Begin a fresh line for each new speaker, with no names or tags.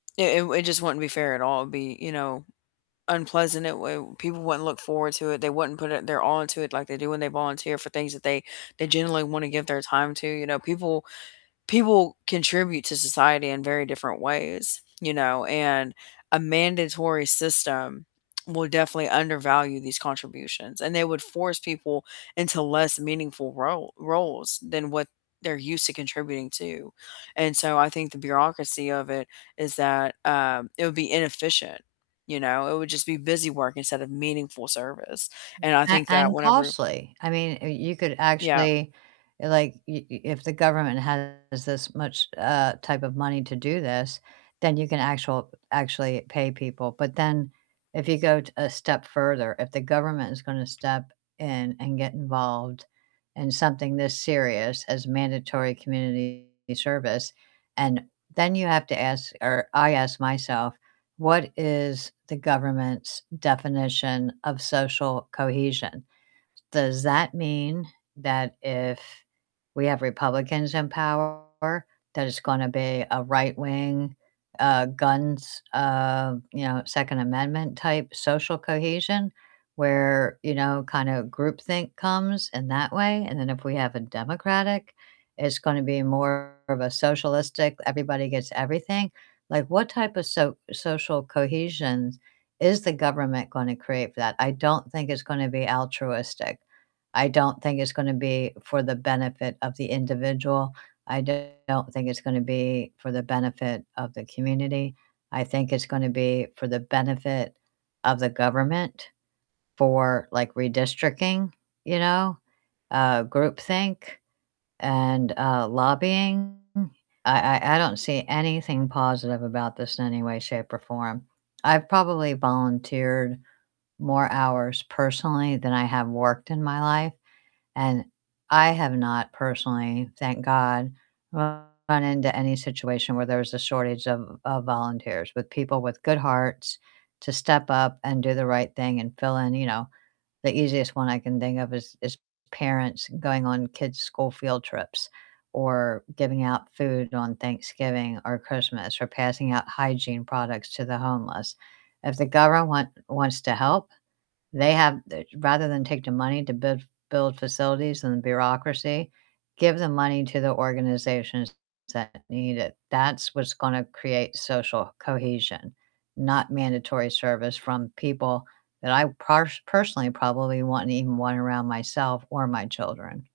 It it w it just wouldn't be fair at all. It'd be, you know, unpleasant, it w people wouldn't look forward to it, they wouldn't put it their all into it like they do when they volunteer for things that they they generally wanna give their time to, you know, people people contribute to society in very different ways, you know, and a mandatory system will definitely undervalue these contributions, and they would force people into less meaningful role roles than what they're used to contributing to, and so I think the bureaucracy of it is that, um, it would be inefficient, you know? It would just be busy work instead of meaningful service, and I
A
think that
and
whenever
costly, I mean, y you could
Yep.
actually, like y y if the government has this much, uh, type of money to do this, then you can actual actually pay people, but then if you go a step further, if the government is gonna step in and get involved in something this serious as mandatory community service, and then you have to ask or I ask myself, "What is the government's definition of social cohesion?" Does that mean that if we have Republicans in power, that it's gonna be a right-wing, uh, guns, uh, you know, Second Amendment type social cohesion, where, you know, kinda groupthink comes in that way, and then if we have a Democratic, it's gonna be more of a socialistic everybody gets everything? Like, what type of so social cohesions is the government gonna create for that? I don't think it's gonna be altruistic. I don't think it's gonna be for the benefit of the individual. I do not think it's gonna be for the benefit of the community. I think it's gonna be for the benefit of the government for, like, redistricting, you know, uh, groupthink, and, uh, lobbying. I I I don't see anything positive about this in any way, shape, or form. I've probably volunteered more hours personally than I have worked in my life, and I have not personally, thank god, run into any situation where there's a shortage of of volunteers with people with good hearts to step up and do the right thing and fill in, you know, the easiest one I can think of is is parents going on kids' school field trips, or giving out food on Thanksgiving or Christmas, or passing out hygiene products to the homeless. If the govern want wants to help, they have they Rather than take the money to build build facilities and bureaucracy, give the money to the organizations that need it. That's what's gonna create social cohesion, not mandatory service from people that I parsh personally probably wouldn't even want around myself or my children.